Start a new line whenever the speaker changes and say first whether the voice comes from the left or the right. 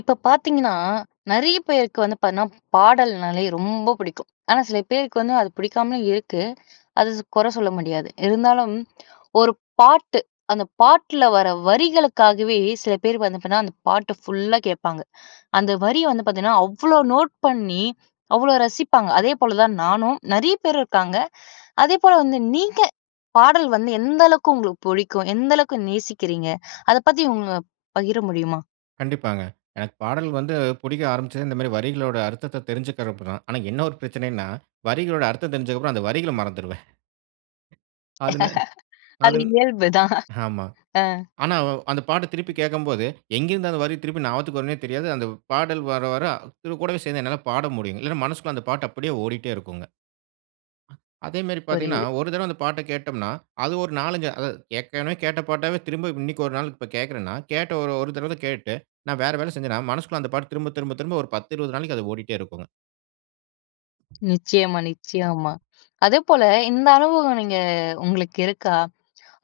left: இப்ப பார்த்தீங்கன்னா நிறைய பேருக்கு வந்து பாத்தீங்கனா பாடல்னாலே ரொம்ப பிடிக்கும். ஆனா சில பேருக்கு வந்து அது பிடிக்காமலும் இருக்கு. அது கொற சொல்ல முடியாது. இருந்தாலும் ஒரு பாட்டு அந்த பாட்டுல வர வரிகளுக்காகவே சில பேரு வந்து பாத்தீங்கனா அந்த பாட்டு ஃபுல்லா கேட்பாங்க. அந்த வரிய வந்து பார்த்தீங்கன்னா அவ்ளோ நோட் பண்ணி அவ்ளோ ரசிப்பாங்க. அதேபோல தான் நானும், நிறைய பேர் இருக்காங்க. அதேபோல வந்து நீங்க பாடல் வந்து எந்த அளவுக்கு உங்களுக்கு புடிக்கும்? எந்த அளவுக்கு நேசிக்கிறீங்க? அதை பத்தி உங்க பகிர முடியுமா?
right: கண்டிப்பாங்க. எனக்கு பாடல் வந்து புடிக்க ஆரம்பிச்சதே இந்த மாரி வரிகளோட அர்த்தத்தை தெரிஞ்சுகிக்கிறப்பதான். ஆனா என்ன ஒரு பிரச்சனைன்னா வரிகளோட அர்த்தம் தெரிஞ்சதுக்கப்பறம் அந்த வரிகள மறந்துருவேன். அதுனு
left: அது
right: அதுன்
left: இயல்புதான்.
right: ஆமா.
left: அ.
right: ஆனா வ் அந்த பாட்ட திருப்பி கேட்கும்போது எங்கிருந்து அந்த வரி திருப்பி ஞாபத்துக்கு வரும்னே தெரியாது. அந்த பாடல் வர வர இது கூடவே சேர்ந்து என்னால பாட முடியும். இல்லைன்னா மனசுக்குள்ள அந்த பாட்டு அப்படியே ஓடிட்டே இருக்குங்க. அ அதே மாரி பார்த்தீங்கன்னா
left: புரியுது.
right: ஒரு தடவ அந்த பாட்டை கேட்டோம்னா அது ஒரு 4, 5 அதாவது, ஏற்கனவே கேட்ட பாட்டவே திரும்ப இன்னைக்கு ஒரு நாள் இப்ப கேட்கிறேன்னா, கேட்ட ஒரு ஒரு தடவை கேட்டு நான் வேற வேலை செஞ்சேன்னா மனசுக்குள்ள அந்த பாட்டு திரும்ப திரும்ப திரும்ப ஒரு 10 20 நாளைக்கு அது ஓடிட்டே இருக்குங்க.
left: நிச்சயமா நிச்சயமா. அதேபோல இந்த அனுபவம் நீங்க உங்களுக்கு இருக்கா?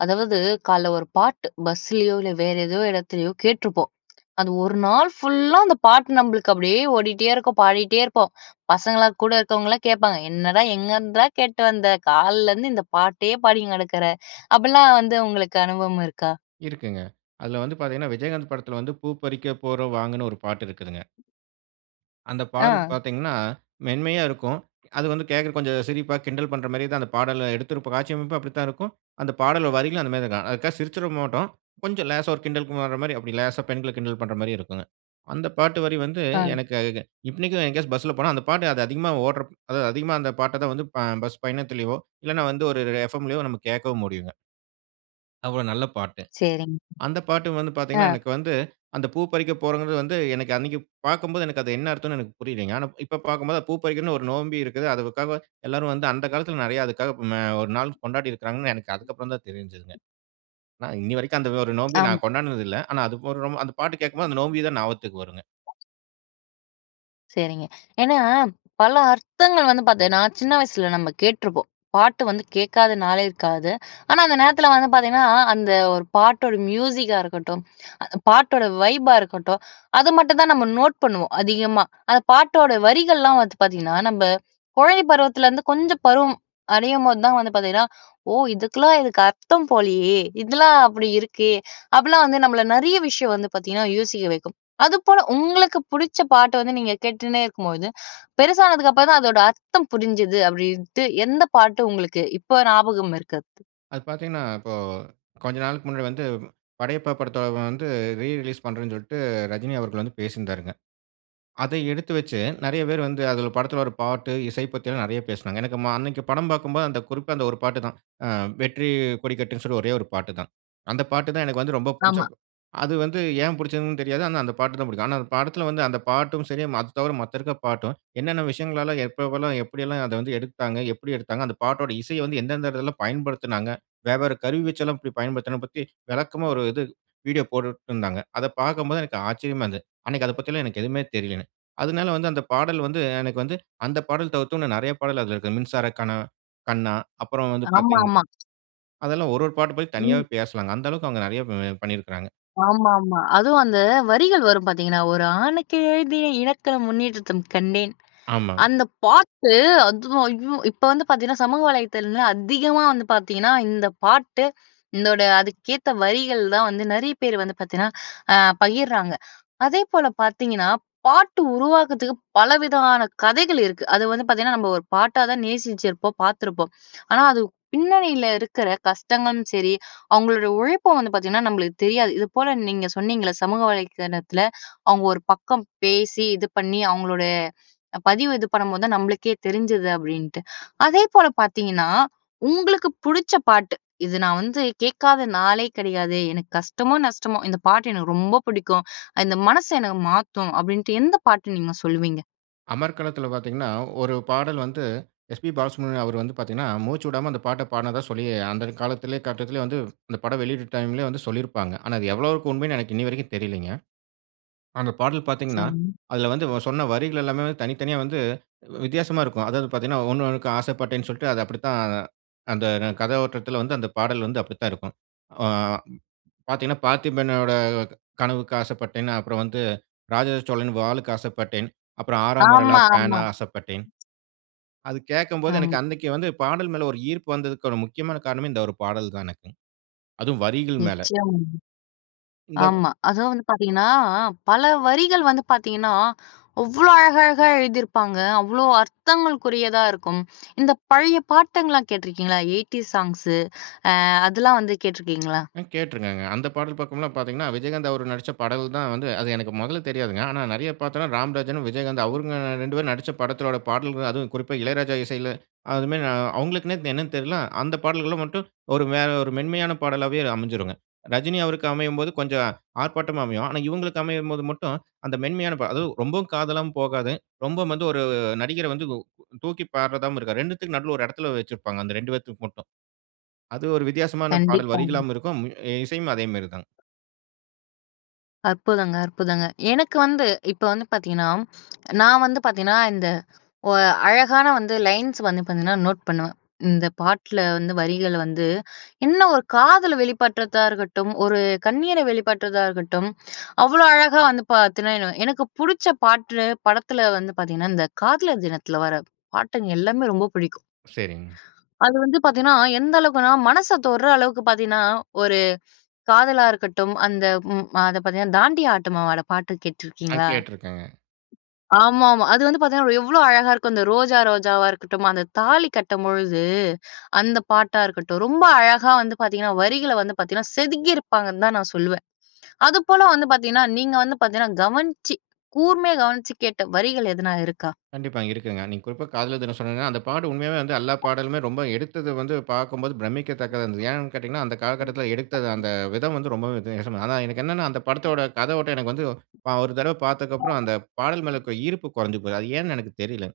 left: அதாவது கால்ல ஒரு பாட்டு பஸ்லயோ! இல்ல வேற ஏதோ இடத்திலயோ! கேட்டுருப்போம். அது ஒரு நாள் ஃபுல்லா அந்த பாட்டு நம்மளுக்கு அப்பிடியே ஓடிட்டே இருக்கும். பாடிட்டே இருப்போம். பசங்கள்லாம் கூட இருக்கவங்கலாம் கேட்பாங்க. "என்னடா எங்கேருந்துடா கேட்டு வந்த, கால்ல இருந்து இந்த பாட்டயே பாடிங் கெடக்கிற" அப்படில்லாம் வந்து உங்களுக்கு அனுபவம் இருக்கா?
right: இருக்குங்க. அதுல வந்து பார்த்தீங்கன்னா, விஜயகாந்த் படத்தில வந்து பூ பறிக்க போறோம் வாங்கன்னு ஒரு பாட்டு இருக்குதுங்க. அந்த பாடல்
left: ஆ.
right: பார்த்தீங்கன்னா, மென்மையா இருக்கும். அது வந்து கேட்கிற கொஞ்சம் சிரிப்பா கிண்டல் பண்றமாரியே தான் அந்த பாடல எடுத்திருப்ப காட்சி அமைப்பும் அப்பிடித்தான் இருக்கும். அந்த பாடல் வரிகளும் அந்தமாதிரி தான் இருக்கும். அதுக்காக சிரிச்சிற மாட்டோம். கொஞ்சம் லேசா ஒரு கிண்டலுக்கு வர்றமாரி அப்பிடி லேசா பெண்கள கிண்டல் பண்றமாரி இருக்குங்க. அந்த பாட்டு வரி வந்து,
left: ஆ.
right: எனக்கு அ க க இன்னிக்கும் எங்கயாச்சும் பஸ்ல போனா, அந்த பாட்டு அது அதிகமா ஓட்றப்போ அதாவது அதிகமா அந்த பாட்ட தான் வந்து ப பஸ் பயணத்திலயோ! இல்லன்னா வந்து ஒரு ஒரு எஃப்எம்லயோ நம்ம கேட்கவும் முடியுங்க. அவ்ளோ நல்ல பாட்டு.
left: சரிங்க.
right: அந்த பாட்டு வந்து
left: ஆ.
right: பார்த்தீங்கன்னா, எனக்கு வந்து அந்த பூ பறிக்க போறோங்கிறது வந்து, எனக்கு அன்னக்கி பார்க்கும்போது எனக்கு அது என்ன அர்த்தனோன்னு எனக்கு புரியலைங்க. ஆனா, இப்ப பார்க்கும்போது அது பூ பறிக்கிறதுன்னு ஒரு நோன்பி இருக்குது. அதுக்காக எல்லாரும் வந்து அந்த காலத்தில நிறைய அதுக்காக ம ஒரு நாள் கொண்டாடி இருக்குறாங்கன்னு, எனக்கு அதுக்கு அப்பறந்தான் தெரிஞ்சதுங்க. நான் இன்னிய வரைக்கும் அந்த ஒரு நோன்பி
left: ஆமா.
right: நான் கொண்டாடுனது இல்ல. ஆனா, அது போடுறம்மோ அந்தப் பாட்டு கேட்கும்போது அந்த நோன்பி தான் ஞாபகத்துக்கு வருங்க.
left: சரிங்க. ஏன்னா, பல அர்த்தங்கள் வந்து பார்த்தீங்னா, சின்ன வயசுல, நம்ப கேட்ருப்போம். பாட்டு வந்து கேட்காத நாளே இருக்காது. ஆனா அந்த நேரத்தில வந்து பார்த்தீங்கன்னா, அந்த ஒரு பாட்டோட மியூசிக்கா இருக்கட்டும், பாட்டோட வைப்பா இருக்கட்டும், அது மட்டும் தான் நம்ப நோட் பண்ணுவோம், அதிகமா. அந்த பாட்டோட வரிகள்ல்லாம் வந்து பார்த்தீங்கன்னா, நம்ப கொழந்தை பருவத்திலருந்து, வந்து கொஞ்சம் பருவம் அடையும்போது தான் வந்து, பார்த்தீங்கன்னா, ஓ! இதுக்குல்லாம், இதுக்கு அர்த்தம்போலயே. இதெல்லாம் அப்டி இருக்கே. அப்டில்லாம் வந்து நம்பள நிறைய விஷயம் வந்து, பார்த்தீங்கன்னா யோசிக்க வைக்கும். அதுபோல உங்களுக்கு புடுச்ச பாட்டு வந்து, நீங்க கேட்டுண்னே இருக்கும்போது பெரிசாதானதுக்கப்புறந்தான் அதனுடைய அர்த்தம் புரிஞ்சது, அப்டின்டு, எந்த பாட்டு உங்களுக்கு இப்ப ஞாபகம் இருக்கறது?
right: அது பார்த்தீங்கன்னா, இப்பொ கொஞ்ச நாளைக்கு முன்னாடி வந்து, படையப்பா படத்த வந்து ரீ ரிலீஸ் பண்ணுறேன்ன்னு சொல்லிட்டு, ரஜினி அவர்கள் வந்து பேசியிருந்தாங்க. அதை எடுத்து வைச்சு, நெறைய பேர் வந்து அத படத்தில வர பாட்டு, இசை பத்திலாம் நெறைய பேசினாங்க. எனக்கு ம அன்னைக்கு படம் பாக்கும்போது, அந்த குறிப்பா அந்த ஒரு பாட்டு தான். ஆ வெற்றி கொடிக்கட்டுன்னு சொல்லி ஒரே ஒரு பாட்டு தான். அந்த பாட்டு தான் எனக்கு வந்து ரொம்ப புடிச்ச
left: ஆமா.
right: அது வந்து ஏன் புடிச்சதுனு தெரியாது. ஆனா அந்த பாட்டு தான் பிடிக்கும். ஆனா அந்த படத்தில வந்து, அந்த பாட்டும் சரி, அது தவிர மத்த இருக்க பாட்டும், என்னென்ன விஷயங்கள்லலாம் எப்பெல்லாம் எப்டியெல்லா அதை வந்து எடுத்தாங்க, எப்டி எடுத்தாங்க, அந்த பாட்டோட இசைய வந்து எந்தெந்த இடத்லலா பயன்படுத்தினாங்க. வேவ்வேற கருவி வச்செல்லாம் எப்டி பயன்படுத்தணும் பத்தி, விளக்கமா ஒரு இது வீடியோ போட்டுருந்தாங்க அதை பார்க்கும்போது எனக்கு ஆச்சரியமா இருந்தது. அன்னைக்கு அதை பத்தி எல்லாம் எனக்கு எதுவுமே தெரியல. அதனால வந்து, அந்த பாடல் வந்து, எனக்கு வந்து, அந்த பாடல் தவிர்த்து, இன்னு நிறைய பாடல் அதில இருக்கு. மின்சார கனா கண்ணா, அப்பறம் வந்து
left: ஆமா,
right: பார்த்தீங்கன்
left: ஆமா.
right: அதெல்லாம் ஒரொரு பாட்டும் போய்
left: ம்.
right: தனியாவே பேசலாங்க. அந்த அளவுக்கு அவங்க நிறைய ப பண்ணி பண்ணிருக்குறாங்க.
left: ஆமா, ஆமா. அதுவும் அந்த வரிகள் வரும் பார்த்தீங்கன்னா, "ஒரு ஆணுக்கு எழுதிய இலக்கணமுன்னிடத்தில் கண்டேன்".
right: ஆமாங்க.
left: அந்த பாட்டு அதுவும் ஐயோ! இப்ப வந்து பார்த்தீங்கன்னா, சமூக வலைதளத்துல வந்து, அதிகமா வந்து பார்த்தீங்கன்னா, இந்த பாட்டு, இதோட அதுக்கேத்த வரிகள் தான் வந்து நெறைய பேர் வந்து பார்த்தீங்கன்னா பகிர்றாங்க. அதேபோல பார்த்தீங்கன்னா பாட்டு உருவாக்கத்துக்கு பலவிதமான கதைகள் இருக்கு. அது வந்து பார்த்தீங்கன்னா, நம்ம ஒரு பாட்டாதான் நேசிச்சுருப்போம், பார்த்துருப்போம். ஆனா அது பின்னணில இருக்கிற கஷ்டங்களும் சரி, அவங்களோட ஒரு உழைப்ப வந்து பார்த்தீங்கன்னா நம்ளுக்கு தெரியாது. இது போல நீங்க சொன்னீங்கள்ல சமூக வலைத்தளத்தில அவுங்க ஒரு பக்கம் பேசி, இது பண்ணி, அவங்களுடைய பதிவு இது பண்ணும்போது தான், நம்மளுக்கே தெரிஞ்சது அப்படின்ட்டு. அதே போல பார்த்தீங்கன்னா, உங்களுக்கு புடிச்ச பாட்டு இது. நான் வந்து கேட்காத நாளே கிடையாதே. எனக்கு கஷ்டமோ நஷ்டமோ இந்த பாட்டு எனக்கு ரொம்ப புடிக்கும். இந்த மனசு எனக்கு மாத்தும் அப்டின்னு எந்த பாட்டு நீங்க சொல்வீங்க?
right: அமர்க்களத்துல பார்த்தீங்கன்னா, 1 பாடல் வந்து எஸ்.பி. பாலசுப்பிரமணியம் அவரு வந்து பார்த்தீங்கன்னா, மூச்சு விடாம அந்த பாட்ட பாடுனதா சொல்லி, அந்த காலத்திலே கட்டத்திலே வந்து இந்த படம் வெளியீட்டு டைம்லே வந்து சொல்லியிருப்பாங்க. ஆனா, அது எவ்வளவுக்கு உண்மைன்னு எனக்கு இன்னிவரைக்கும் தெரியலைங்க. அந்த பாடல் பார்த்தீங்கன்னா,
left: செம்
right: அதில வந்து இவன் சொன்ன வரிகள் எல்லாமே தனித்தனியா வந்து வித்தியாசமா இருக்கும். அதாவது பார்த்தீங்கன்னா, 1- 1க்கு ஆசைப்பட்டேன்ன்னு சொல்ட்டு, அது அப்படித்தான் அந்த [unintelligible] கதை ஓட்டத்துல வந்து அந்த பாடல் வந்து அப்படித்தான் இருக்கும். ஆ பார்த்தீங்கன்னா, பார்த்திபனோட க கனவுக்கு ஆசைப்பட்டேன், அப்பறம் வந்து ராஜராஜ சோழன் வாளுக்கு ஆசைப்பட்டேன். அப்பறம் ஆறாம் விரலா
left: ஆமா, ஆமா.
right: பேனா ஆசைப்பட்டேன். அது கேட்கம்போது
left: ஆமா.
right: எனக்கு அன்னைக்கு வந்து பாடல் மேல ஒரு ஈர்ப்பு வந்ததுக்கு ஒரு முக்கியமான காரணமே இந்த 1 பாடல் தான் எனக்கும். அதுவும் வரிகள் மேல.
left: நிச்சயமாங்க.
right: இந்த
left: ஆமா. அதுவும் வந்து பார்த்தீங்கன்னா, அ பல வரிகள் வந்து பார்த்தீங்கன்னா, அவ்ளோ அழகழகா எழுதிருப்பாங்க. அவ்ளோ அர்த்தங்களுக்குரியதா இருக்கும். இந்த பழைய பாட்டுங்கள்லாம் கேட்டுருக்கீங்களா? Eighties songs. அ அதெல்லாம் வந்து கேட்டுருக்கீங்களா?
right: ம் கேட்ருக்கேங்க. அந்த பாடல் பக்கம்லாம் பார்த்தீங்கன்னா, விஜயகாந்த் அவரு நடிச்ச பாடல் தான் வந்து அது எனக்கு மொதல்ல தெரியாதுங்க. ஆனா, நெறையா பார்த்தோம்ன்னா, ராம்ராஜனும், விஜயகாந்தும் அவங்க
left: [unintelligible]
right: 2 பேரும் நடிச்ச படத்தோட பாடல்கள், அதுவும் குறிப்பா இளையராஜா இசையில அதுமாரி நா அவுங்களுக்குன்னே இது என்னன்னு தெர்ல. அந்த பாடல்கள மட்டும் ஒரு மெ ஒரு மென்மையான பாடலாவே அமஞ்சிருங்க. ரஜினி அவருக்கு அமையும்போது கொஞ்சம் ஆர்ப்பாட்டமா அமையும். ஆனா, இவுங்களுக்கு அமையும்போது மட்டும் அந்த மென்மையான பா அதுவும் ரொம்பவும் காதலாவும் போகாது. ரொம்பவும் வந்து ஒரு நடிகர வந்து உ தூக்கி பாட்றதாவும் இருக்காது. 2 த்துக்கும் நடுவுல ஒரு இடத்தில வச்சிருப்பாங்க. அந்த 2 பேத்துக்கு மட்டும். அது ஒரு வித்தியாசமான பாடல்
left: கண்டிப்பாங்க.
right: வரிகளாவும் இருக்கும். இசையும் அதே மாரிதான்.
left: அற்புதங்க, அற்புதங்க. எனக்கு வந்து இப்ப வந்து பார்த்தீங்கன்னா நான் வந்து பார்த்தீங்கன்னா இந்த ஒ அழகான வந்து லைன்ஸ் வந்து பார்த்தீங்கன்னா நோட் பண்ணுவேன். இந்த பாட்ல வந்து வரிகள் வந்து என்ன ஒரு காதலை வெளிப்படுத்திறதா இருக்கட்டும் ஒரு கண்ணீரை வெளிப்படுத்திறதா இருக்கட்டும். அவ்வளோ அழகா வந்து பார்த்தீங்கன்னா, எனக்கு புடிச்ச பாட்டு படத்தில வந்து பார்த்தீங்கன்னா இந்த காதலர் தினத்தில வர பாட்டுங்க எல்லாமே ரொம்ப பிடிக்கும்.
right: சரிங்க.
left: அது வந்து பார்த்தீங்கன்னா, எந்த அளவுக்குன்னா மனச தொடுற அளவுக்கு பார்த்தீங்கன்னா ஒரு காதலா இருக்கட்டும் அந்த ம் அதை பார்த்தீங்கன்னா தாண்டியா ஆட்டமுமாட பாட்டு
right: நான்
left: கேட்டிருக்கீங்களா?
right: கேட்டுருக்கேங்க.
left: ஆமா, ஆமா. அது வந்து பார்த்தீங்கன்னா எவ்வளோ அழகா இருக்கும். அந்த ரோஜா, ரோஜாவா இருக்கட்டும், அந்த தாலி கட்டும் பொழுது அந்த பாட்டா இருக்கட்டும், ரொம்ப அழகா வந்து பார்த்தீங்கன்னா வரிகள வந்து பார்த்தீங்கன்னா செதுக்கி இருப்பாங்கன்னு தான் நான் சொல்லுவேன். அதுபோல வந்து பார்த்தீங்கன்னா, நீங்க வந்து பார்த்தீங்கன்னா கவனிச்சு கூர்மையா கவனிச்சு கேட்ட வரிகள் எதனா இருக்கா?
right: கண்டிப்பா இருக்குங்க. நீங்க குறிப்பா காதலர் தினம் சொன்னீங்கன்னா அந்த பாட்டு உண்மையாவே வந்து எல்லா பாடலுமே ரொம்ப எடுத்தது வந்து பார்க்கும்போது பிரமிக்கத்தக்கதா இருந்தது. ஏன்னு கேட்டீங்கன்னா, அந்த
left: ம்.
right: காலகட்டத்தில எடுத்தது அந்த விதம் வந்து ரொம்பவே வித்தியாசம ஆனா எனக்கு என்னன்னா அந்த படத்தோட கதை ஓட்டம் எனக்கு வந்து அ ஒரு தடவை பார்த்ததுக்கு அப்புறம் அந்த பாடல் மேல இருக்கிற ஈர்ப்பு குறைஞ்சு போகுது. அது ஏன்னு எனக்கு தெரியல.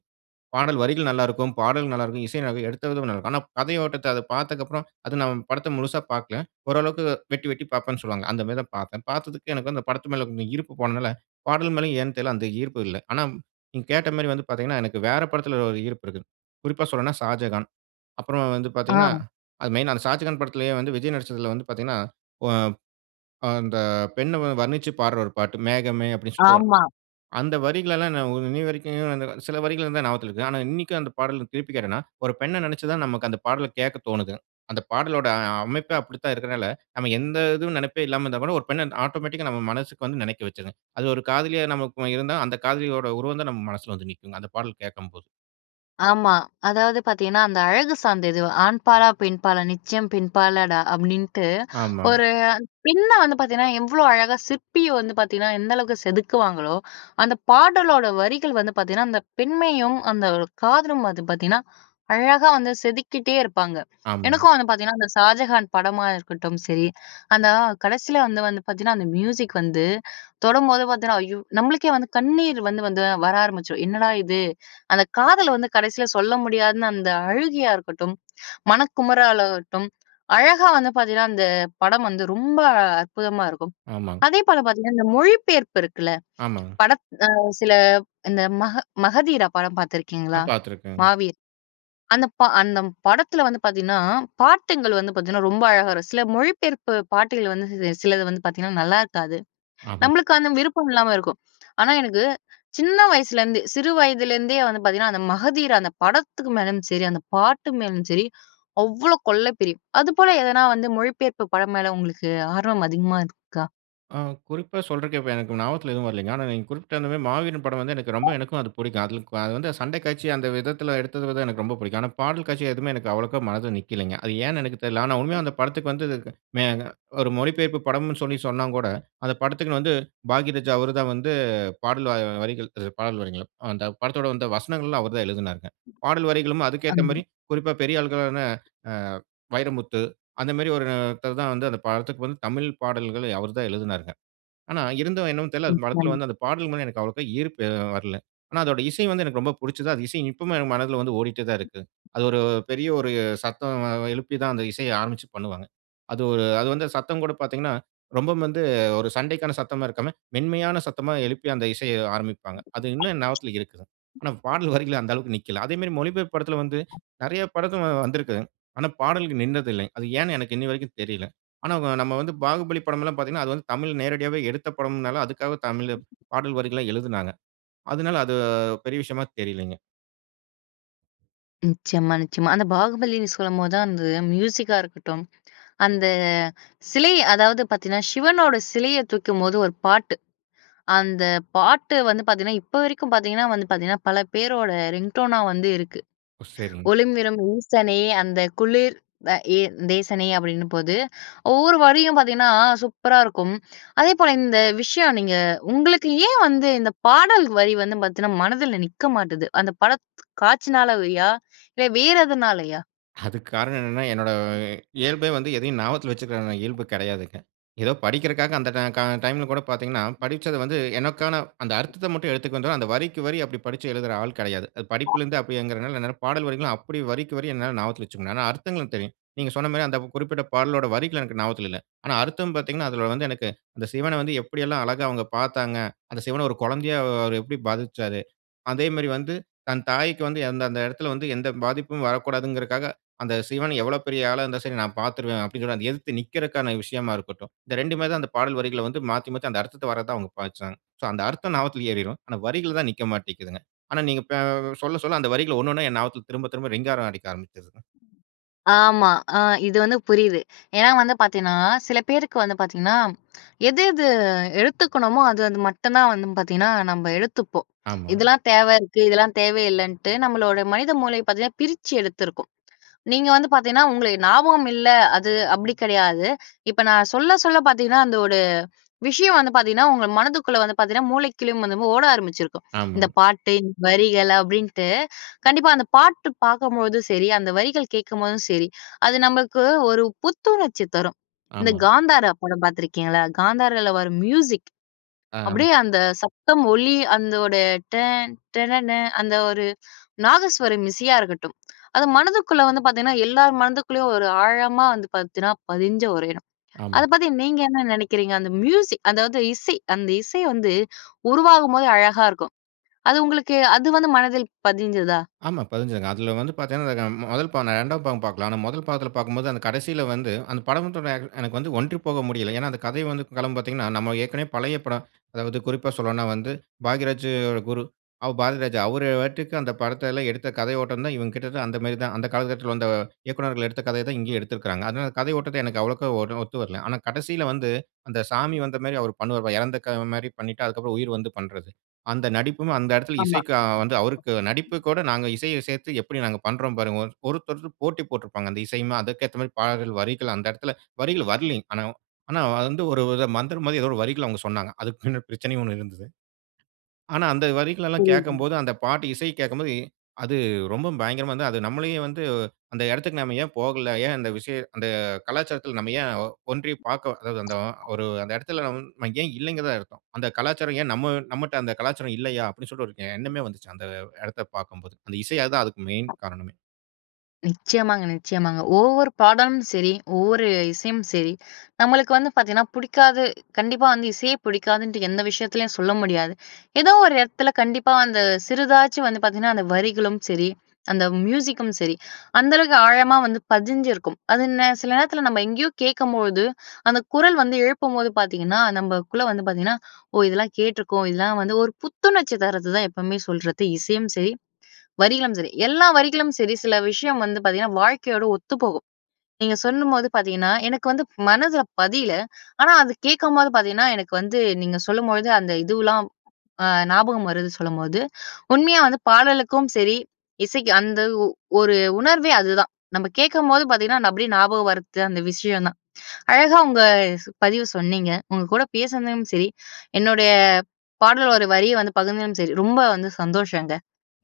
right: பாடல் வரிகள் நல்லா இருக்கும். பாடல் நல்லா இருக்கும். இசை [unintelligible] எடுத்த விதம் நல்லா இருக்கும். ஆனா கதையோட்டத்த அத பார்த்ததுக்கப்பறம் அது நான் படத்தை முழுசா பார்க்கல. ஓரளவுக்கு வெட்டி வெட்டி பார்ப்பேன்ன்னு சொல்லுவாங்க. அந்த மாரி தான் பார்த்தேன். பார்த்ததுக்கு எனக்கு வந்து அந்த படத்து மேல இருந்த ஈர்ப்பு போனதால பாடல் மேலயும் ஏன்னு தெரியல அந்த ஈர்ப்பு இல்ல. ஆனா நீங்க கேட்ட மாரி வந்து பார்த்தீங்கன்னா எனக்கு வேற படத்தில ஒரு ஈர்ப்பு இருக்கு. குறிப்பா சொல்லணுன்னா ஷாஜகான். அப்பறம் வந்து
left: ஆ.
right: பார்த்தீங்கன்னா அது மெயினா அந்த ஷாஜகான் படத்திலேயே வந்து விஜய் நடிச்சதில வந்து பார்த்தீங்கன்னா ஒ ப் அந்த பெண்ண வந்து வர்ணிச்சுப் பாடுற ஒரு பாட்டு மேகமே அப்படின்னு சொல்லி வரும்.
left: ஆமா.
right: அந்த வரிகளெல்லாம் நான் இன்னிய வரைக்குங்க, சில வரிகள் தான் ஞாபகத்தில இருக்கு. ஆனா இன்னைக்கும் அந்த பாடல் திருப்பி கேட்டேன்னா ஒரு பெண்ணை நினைச்சு தான் நமக்கு அந்த பாடலை கேட்க தோனுது. அந்த பாடலோட அ அமைப்பே அப்படித்தான் இருக்கறனால, நம்ம எந்த இதுவும் நினைப்பே இல்லாம இருந்தா கூட, ஒரு பெண்ணை ஆட்டோமேட்டிக்கா நம்ம மனசுக்கு வந்து நினைக்க வச்சுருங்க. அது ஒரு காதலியா நமக்கு இருந்தா, அந்த காதலியோட உருவம் தான் நம்ம மனசில வந்து நிக்குங்க. அந்த பாடல் கேட்கும் போது.
left: ஆமா. அதாவது பார்த்தீங்கன்னா, அந்த அழகு சார்ந்தது, "ஆண்பாலா, பெண்பாலா நிச்சயம் பெண்பாலடா!" அப்டின்ட்டு
right: ஆமா.
left: ஒரு பெண்ண வந்து பார்த்தீங்கன்னா, எவ்ளோ அழகா சிற்பிய வந்து பார்த்தீங்கன்னா எந்த அளவுக்கு செதுக்குவாங்களோ, அந்த பாடலோட வரிகள் வந்து பாத்தீங்கன்னா, அந்த பெண்மையும் அந்த ஒரு காதலும் வந்து பாத்தீங்கன்னா, அழகா வந்து செதுக்கிட்டே இருப்பாங்க.
right: ஆமா.
left: எனக்கும் வந்து பாத்தீங்கன்னா, அந்த 'ஷாஜகான்' படமா இருக்கட்டும் சரி, அந்த கடைசில வந்து வந்து பாத்தீங்கன்னா, அந்த மியூசிக் வந்து தொடம்போது பாத்தீங்கன்னா. ஐயோ! நம்ளுக்கே வந்து கண்ணீர் வந்து வந்து வர ஆரம்பிச்சுரும், என்னடா இது? அந்த காதல வந்து, கடைசில சொல்ல முடியாதுன்னு அந்த அழுகையா இருக்கட்டும், மனக்குமராலாகட்டும், அழகா வந்து பாத்தீங்கன்னா, அந்த படம் வந்து ரொம்ப அற்புதமா இருக்கும்.
right: ஆமா.
left: அதே போல பாத்தீங்கன்னா, இந்த மொழிப்பெயர்ப்பு இருக்குல,
right: ஆமா.
left: படத் அ சில இந்த மக 'மகதீரா' படம்
right: நா
left: பாத்துருக்கீங்களா?
right: பாத்திருக்கேன்.
left: 'மாவீர்'. அந்த ப அந்த படத்துல வந்து பாத்தீங்கன்னா, பாடல்கள் வந்து பாத்தீங்கன்னா, ரொம்ப அழகா வரும். சில மொழிபெயர்ப்பு பாடல்கள் வந்து சி சிலது வந்து பாத்தீங்கன்னா நல்லாருக்காது.
right: ஆமா.
left: நம்மளுக்கு அந்த விருப்பம் இல்லாம இருக்கும். ஆனா, எனக்கு, சின்ன வயசுலேருந்து சிறு வயதிலேருந்தே வந்து பாத்தீங்கன்னா, அந்த 'மகதீரா' அந்த படத்துக்கு மேலயும் சரி, அந்த பாட்டு மேலும் சரி, அவ்ளோ கொள்ள பிரியம். அதுபோல எதனா வந்து மொழிப்பெயர்ப்பு படம் மேல, உங்களுக்கு ஆர்வம் அதிகமா இருக்கா?
right: ஆ குறிப்பா சொல்றதுக்கு, இப்ப எனக்கு ஞாபகத்தில எதுவும் வரலைங்க. ஆனா நீங்க குறிப்பிட்ட அந்த மாரி மாவீரன் படம் வந்து எனக்கு ரொம்ப
left: அ.
right: எனக்கும் அது பிடிக்கும். அதுல கு அது வந்து சண்டை காட்சி அந்த விதத்தில எடுத்தது எனக்கு ரொம்ப பிடிக்கும். ஆனா பாடல் காட்சி எதுவுமே எனக்கு அவ்ளோகா மனதுல நிக்கலைங்க. அது ஏன்னு எனக்கு தெரியல. ஆனா உண்மையா அந்த படத்துக்கு வந்ததுக்கு மேனா ஒரு மொழிபெயர்ப்பு படம்னு சொல்லி சொன்னா கூட, அந்த படத்துக்குனு வந்து, பாக்யராஜா அவர் தான் வந்து பாடல் வரிகள் அ வரிகள் பாடல் வரிகள். அந்த படத்தோட வந்த வசனங்கள்லாம் அவர் தான் எழுதினாங்க. பாடல் வரிகளும் அதுக்கேத்த
left: அமா.
right: மாரி, குறிப்பா பெரிய ஆள்களான அ வைரமுத்து, அந்த மாரி ஒருத்தர் தான் வந்து அந்த படத்துக்கு வந்து தமிழ் பாடல்களை அவர் தான் எழுதுனாருங்க. ஆனா, இருந்தும் என்னவோ தெரியல.
left: ம்.
right: அந்த படத்தில
left: [unintelligible]
right: வந்து அந்த பாடல் மேல எனக்கு அவ்ளோகா ஈர்ப்பு வரல. ஆனா அதோட இசை வந்து எனக்கு ரொம்ப பிடிச்சது. அந்த இசை இப்பவுமே என் மனதில வந்து ஓடிட்டே தான் இருக்கு. அது ஒரு பெரிய ஒரு சத்தம் எழுப்பி தான் அந்த இசைய ஆரம்பிச்சு பண்ணுவாங்க. அது ஒரு அது வந்து சத்தம் கூட பார்த்தீங்கன்னா ரொம்பவும் வந்து ஒரு சண்டைக்கான சத்தமா இருக்காம, மென்மையான சத்தமா எழுப்பி அந்த இசைய ஆரம்பிப்பாங்க. அது இன்னும் என் ஞாபகத்தில இருக்குது. ஆனா பாடல் வரிகள் அந்த அளவுக்கு நிக்கல. அதேமாரி மொழிபெயர்ப்பு படத்தில வந்து நிறைய படத்துல வந்திருக்குங்க. ஆனா பாடலுக்கு நின்னது இல்லங்க. அது ஏன்னு எனக்கு இன்னிவரைக்கும் தெரியல. ஆனா வ நம்ம வந்து பாகுபலி படமெல்லாம் பார்த்தீங்கன்னா அது வந்து தமிழில நேரடியாவே எடுத்த படம்ன்னால, அதக்காக தமிழ்ல பாடல் வரிகள்லாம் எழுதினாங்க. அதனால, அது பெரிய விஷயமா தெரியலைங்க.
left: நிச்சயமா, நிச்சயமா. அந்த பாகுபலினு சொல்லும்போது தான் அந்த மியூசிக்கா இருக்கட்டும். அந்த சிலை அதாவது பாத்தீங்கன்னா சிவனோட சிலையைத் தூக்கும்போது ஒரு பாட்டு. அந்த பாட்டு வந்து பாத்தீங்கன்னா இப்ப வரைக்கும் பாத்தீங்கன்னா வந்து பாத்தீங்கன்னா பல பேரோட ரிங் டோன்னா வந்து இருக்கு.
right: ஓ! சரிங்க.
left: ஒழும் விலும் ஈசனே அந்த குளிர் அ எ தேசனே அப்படின்னு போது, ஒவ்வொரு வரியும் பாத்தீங்கன்னா சூப்பரா இருக்கும். அதே போல இந்த விஷயம் நீங்க உங்களுக்கு ஏன் வந்து இந்த பாடல் வரி வந்து பாத்தீங்கன்னா மனதில நிக்க மாட்டுது. அந்த பட த் காட்சினாலயா இல்ல வேற எதனாலயா?
right: அதுக்கு காரணம் என்னனனா என்னோட இயல்பே வந்து எதையும் ஞாபகத்துல வச்சிருக்கிற இயல்பு கெடையாதுங்க. ஏதோ படிக்கிறதுக்காக அந்த கா கா டைம்ல கூட பாத்தீங்கன்னா, படிச்சது வந்து எனக்கான அந்த அர்த்தத்த மட்டும் எடுத்துக்கொண்டு அந்த வரிக்கு வரி அப்படி படிச்சு எழுதுற ஆள் கெடையாது. படிப்பிலருந்து அப்டிங்கிறதுனால என்ன பாடல் வரிகள்லாம் அப்படி வரிக்கு வரி என்னால ஞாபகத்துல வச்சுக்கணும். ஆனா அர்த்தங்களும் தெரியும். நீங்க சொன்ன மாரி அந்த குறிப்பிட்ட பாடளோட வரிகள் எனக்கு ஞாபகத்ல இல்ல. ஆனா அர்த்தம் பார்த்தீங்கன்னா அதுல வந்து எனக்கு அந்த சிவன வந்து எப்டியெல்லாம் அழகா அவங்க பாத்தாங்க அந்த சிவன ஒரு கொழந்தையா அவரு எப்படி பாவிச்சசாரு. அதே மாரி வந்து தன் தாய்க்கு வந்து, அந்த அந்த எடத்துல வந்து எந்த பாதிப்பும் வரக்கூடாதுங்கிறதற்காக, அந்த சிவன எவ்வளவு பெரிய ஆளா இருந்தாலும் சரி நான் பாத்துருவேன் அப்டிங்கிறத எதிர்த்து நிக்கிறதுக்கான விஷயமா இருக்கட்டும். இந்த 2மே தான் அந்த பாடல் வரிகளை வந்து மாத்தி மாத்தி அந்த அர்த்தத்த வர்றத தான் அவங்க பாவிச்சாங்க சோ அந்த அர்த்தம் ஞாபகத்துல ஏறிரும். ஆனா வரிகள் தான் நிக்க மாட்டேக்கிதுங்க. ஆனா நீங்க பே சொல்ல சொல்ல அந்த வரிகள ஒன்னொன்னா என் ஞாபகத்ல திரும்ப திரும்ப ரிங்காரம் அடிக்க ஆரம்பிச்சிருச்சுங்க.
left: ஆமா. அ இது வந்து புரியுது ஏன்னா வந்து பாத்தீங்கன்னா, சில பேருக்கு வந்து பாத்தீங்கன்னா, எது எது எடுத்துக்கணுமோ அது அது மட்டும் தான் வந்து பாத்தீங்கன்னா நம்ப எடுத்துப்போம்.
right: ஆமாங்க.
left: இதெல்லாம் தேவ இருக்கு இதெல்லாம் தேவ இல்லைன்ட்டு நம்மளோட மனித மூளை பாத்தீங்கன்னா பிரிச்சு எடுத்ருக்கோம். நீங்க வந்து பாத்தீங்கன்னா, உங்களுக்கு ஞாபகம் இல்ல. அது அப்படி கிடையாது. இப்ப நான் சொல்ல சொல்ல பாத்தீங்கன்னா அந்த ஒரு விஷயம் வந்து பாத்தீங்கன்னா உங்க மனதுக்குள்ள வந்து பாத்தீங்கன்னா மூளைக்குள்ளயும் வந்து ஓட ஆரம்பிச்சிருக்கும். இந்த
right: ஆமாங்க.
left: பாட்டு வரிகள் அப்படின்டு கண்டிப்பா அந்த பாட்டு பாக்கும்போதும் சரி, அந்த வரிகள் கேட்கும்போதும் சரி, அது நமக்கு ஒரு புத்துணர்ச்சி தரும். இந்த
right: ஆமாங்க.
left: காந்தாரா படம் பாத்துருக்கிங்களா? காந்தாரல வரும் மியூசிக்.
right: ஆம்.
left: அப்டியே அந்த சத்தம் ஒளி அதனுடைய டன் டனன அந்த ஒரு நாதஸ்வரம் இசையா இருக்கட்டும். அது மனதுக்குள்ள வந்து பாத்தீங்கன்னா, எல்லோர் மனதிற்குள்ளேயும் ஒரு ஆழமா வந்து பாத்தீங்கன்னா பதிஞ்ச ஒரு இடம். அத
right: ஆமாங்க.
left: பத்தி நீங்க என்ன நினைக்கிறீங்க. அந்த மியூசிக், அதாவது இசை அந்த இசை வந்து உருவாகும்போது அழகா இருக்கும். அது உங்களுக்கு அது வந்து மனதில் பதிஞ்சதா?
right: ஆமா பதிஞ்சதுங்க. அதுல வந்து பாத்தீங்கன்னா முதல் பா 2வது பாகம் பாக்கல. ஆனா முதல் பாகத்தில பாக்கும்போது அந்த கடைசில வந்து அந்த படம் தோ எனக்கு வந்து ஒன்றி போக முடியல. ஏனா அந்த கதை வந்து காலம் பாத்தீங்கன்னா நம்ம ஏற்கனவே பழைய படம். அதாவது குறிப்பா சொல்லனுனா வந்து பாக்யராஜியோட குரு அவ பராதிராஜா அவரு பாட்டுக்கு அந்த படத்துல எடுத்த கதையோட்டம் தான் இவங்கிட்டருந்து அந்த மாரி தான். அந்த காலகட்டத்துல வந்த இயக்குனர்கள் எடுத்த கதைய தான் இங்கேயே எடுத்திருக்கிறாங்க. அதனால அந்த கதைய ஓட்டத்த எனக்கு. அவ்வளோக்க ஒண்ணு ஒத்து வரல. ஆனா கடைசில வந்து அந்த சாமி வந்த மாரி அவர் பண்ணுவாரு பார் இறந்தக்க மாரி பண்ணிட்டு அதுக்கப்புறம் உயிர் வந்து பண்றது. அந்த நடிப்பும் அந்த எடத்துல
left: ஆமா.
right: இசைக்கு அ வந்து அவருக்கு நடிப்பு கூட நாங்க இசையை சேர்த்து எப்படி நாங்க பண்றோம் பாருங்க. ஒருத்தரு போட்டி போட்டுப்பாங்க. அந்த இசையுமே அதுக்கு ஏத்த மாரி பாடல்கள், வரிகள் அந்த இடத்துல வரிகள் வரலங்க. ஆனா ஆனா வந்து ஒரு மந்திரம் மாதிரி ஏதோ ஒரு வரிகள் அவங்க சொன்னாங்க. அதுக்கு பின்ன பிரச்சனையும் ஒண்ணு இருந்தது. ஆனா அந்த வரிகள்லாம்
left: புரியுதுங்க.
right: கேட்கும்போது அந்த பாட்டு இசைக் கேட்க்கும்போது அது ரொம்ப பயங்கரமா இருந்தது. அது நம்மளையும் வந்து அந்த இடத்துக்கு நம்ம ஏன் போகல. ஏன் அந்த விசய அந்த கலாச்சாரத்ல நம்ம ஏன் ஒன்றி பாக்க அதாவது அந்த ஒரு அந்த இடத்துல நான் ஏன் இல்லைங்கறது தான் அர்த்தம். அந்த கலாச்சாரம் ஏன் நம்ம நம்மள்ட்ட அந்த கலாச்சாரம் இல்லையா அப்படின்னு சொல்லி ஒரு எண்ணமே வந்துச்சு. அந்த இடத்த பாக்கும்போது. அந்த இசை அதான் அதுக்கு மெயின் காரணமே.
left: நிச்சயமாங்க, நிச்சயமாங்க. ஒவ்வொரு பாடலும் சரி, ஒவ்வொரு இசையும் சரி நம்மளுக்கு வந்து பாத்தீங்கன்னா புடிக்காது. கண்டிப்பா வந்து இசையே புடிக்காதுன்ட்டு எந்த விஷயத்திலயும் சொல்ல முடியாது. ஏதோ ஒரு இடத்துல கண்டிப்பா அந்த சிறிதாச்சு வந்து பாத்தீங்கன்னா அந்த வரிகளும் சரி, அந்த மியூசிக்கும் சரி, அந்த அளவுக்கு ஆழமா வந்து பதிஞ்சிருக்கும். அது நே சில நேரத்தல நம்ம எங்கேயோ கேட்கும்போது அந்த குரல் வந்து எழுப்பும்போது பாத்தீங்கன்னா, நமக்குள்ள வந்து பாத்தீங்கன்னா, ஓ இதெல்லாம் கேட்ருக்கோம். இதெல்லாம் வந்து ஒரு புத்துணர்ச்சி தருது தான் எப்பவுமே சொல்றது. இசையும் சரி வரிகளும் சரி. எல்லா வரிகளும் சரி, சில விஷயம் வந்து பாத்தீங்கனா வாழ்க்கையோட ஒத்துப்போகும். நீங்க சொன்னும்போது பாத்தீங்கன்னா எனக்கு வந்து மனதுல பதில. ஆனா அத கேட்கும்போது பாத்தீங்கன்னா எனக்கு வந்து நீங்க சொல்லும்பொழுது அந்த இதுலாம். ஆ ஞாபகம் வருது சொல்லும்போது உண்மையா வந்து பாடலுக்கும் சரி, இசைக்கு அந்த ஒ ஒரு உணர்வே அதுதான். நம்ம கேட்கும்போது பாத்தீங்கன்னா அப்படியே ஞாபகம் வருது அந்த விஷயம் தான். அழகா உங்க பதிவு சொன்னீங்க உங்க கூட பேசுனதலயும் சரி, என்னுடைய பாடல் ஓட வரி வந்து பகுந்ததுலும் சரி, ரொம்ப வந்து சந்தோஷங்க.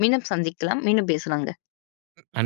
left: மீண்டும் சந்திக்கலாம். மீண்டும் பேசலாங்க.
right: அ நன்றி.